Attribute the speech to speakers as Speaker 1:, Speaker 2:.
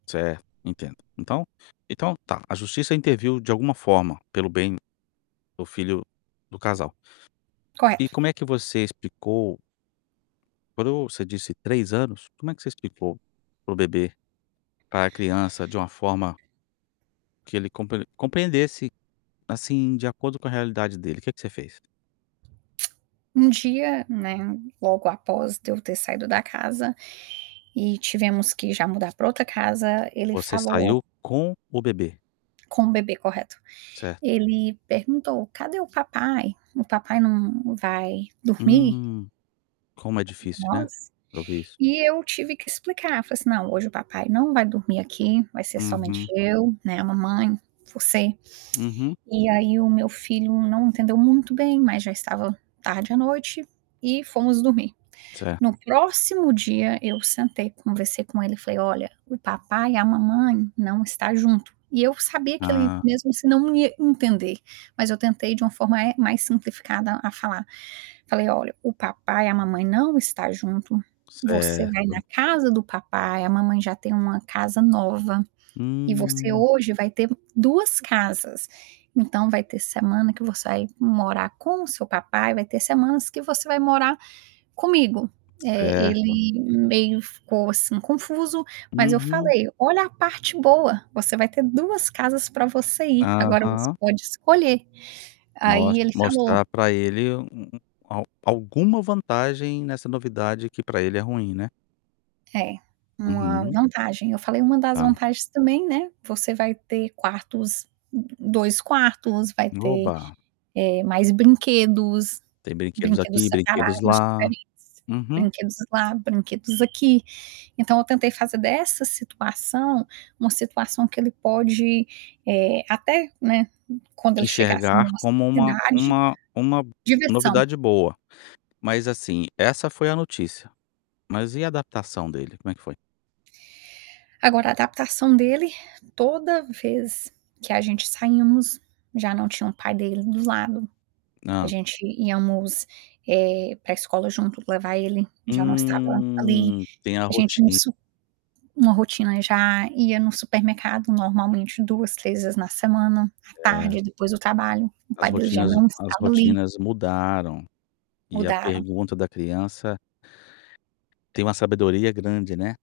Speaker 1: Certo, entendo, então então tá, a justiça interviu de alguma forma pelo bem do filho do casal. E
Speaker 2: Correto.
Speaker 1: como é que você explicou para o você disse 3 anos? Como é que você explicou para o bebê, pra a criança de uma forma que ele compreen compreendesse, assim, de acordo com a realidade dele, que que você fez?
Speaker 2: Um dia, né, logo após de eu ter saído da casa, e tivemos que já mudar pra outra casa, ele
Speaker 1: Você
Speaker 2: falou
Speaker 1: saiu com o bebê?
Speaker 2: Com o bebê, correto.
Speaker 1: Certo.
Speaker 2: Ele perguntou, cadê o papai? O papai não não vai dormir?
Speaker 1: Hum, como é difícil, né,
Speaker 2: Nossa.
Speaker 1: pra ouvir isso.
Speaker 2: E eu tive que explicar, falei assim: "Não, hoje o papai não vai dormir aqui, vai ser somente
Speaker 1: Uhum.
Speaker 2: eu, né, a mamãe, você".
Speaker 1: Uhum.
Speaker 2: E aí o meu filho não entendeu muito bem, mas já estava tarde à noite, e fomos dormir.
Speaker 1: Cer
Speaker 2: No próximo dia, eu sentei, conversei com ele e falei: "Olha, o papai e a mamãe não está junto". E eu sabia que ele
Speaker 1: Hã.
Speaker 2: mesmo se não não ia entender, mas eu tentei de uma forma, eh, mais simplificada a falar. Falei olha: "O papai e a mamãe não está junto, você vai na
Speaker 1: Certo.
Speaker 2: casa do papai, a mamãe já tem uma casa nova, e você
Speaker 1: Hum.
Speaker 2: hoje vai ter 2 casas, então vai ter semana que você vai morar com o seu papai, vai ter semanas que você vai morar comigo". Eh,
Speaker 1: Certo.
Speaker 2: ele meio ficou assim confuso, mas eu
Speaker 1: Uhum.
Speaker 2: falei: "Olha a parte boa, você vai ter 2 casas para você ir, agora você
Speaker 1: Aham.
Speaker 2: pode escolher", aí
Speaker 1: Mostr
Speaker 2: ele falou
Speaker 1: mostrar para ele um um al alguma vantagem nessa novidade que para ele é ruim, né.
Speaker 2: É, uma
Speaker 1: Uhum.
Speaker 2: vantagem, eu falei: "Uma das
Speaker 1: Hã.
Speaker 2: vantagens também, né, você vai ter quartos 2 quartos, vai
Speaker 1: E
Speaker 2: ter,
Speaker 1: oba.
Speaker 2: eh, mais brinquedos,
Speaker 1: Tem brinquedos
Speaker 2: brinquedos
Speaker 1: aqui, brinquedos
Speaker 2: separados,
Speaker 1: lá.
Speaker 2: diferentes,
Speaker 1: Uhum.
Speaker 2: brinquedos lá, brinquedos aqui". Então eu tentei fazer dessa situação, uma situação que ele pode, eh, até, né, quando ele chegasse
Speaker 1: Enxergar
Speaker 2: numa
Speaker 1: como
Speaker 2: certa
Speaker 1: uma
Speaker 2: idade
Speaker 1: uma uma
Speaker 2: diversão.
Speaker 1: novidade boa, mas, assim, essa foi a notícia. Mas e a adaptação dele, como é que foi?
Speaker 2: Agora, a adaptação dele, toda vez que a gente saímos, já não tinha o pai dele do lado, a
Speaker 1: Hã.
Speaker 2: gente íamos, eh, pra escola junto levar ele, já não estava ali,
Speaker 1: Hum, tem a
Speaker 2: a gente ia no
Speaker 1: roti
Speaker 2: su uma rotina já ia no supermercado normalmente 2, 3 vezes na semana à tarde,
Speaker 1: Cer
Speaker 2: é depois do trabalho, o
Speaker 1: As
Speaker 2: pai dele já
Speaker 1: rotinas
Speaker 2: não
Speaker 1: as
Speaker 2: estava ali.
Speaker 1: rotinas mudaram, e a
Speaker 2: Mudaram.
Speaker 1: pergunta da criança tem uma sabedoria grande, né.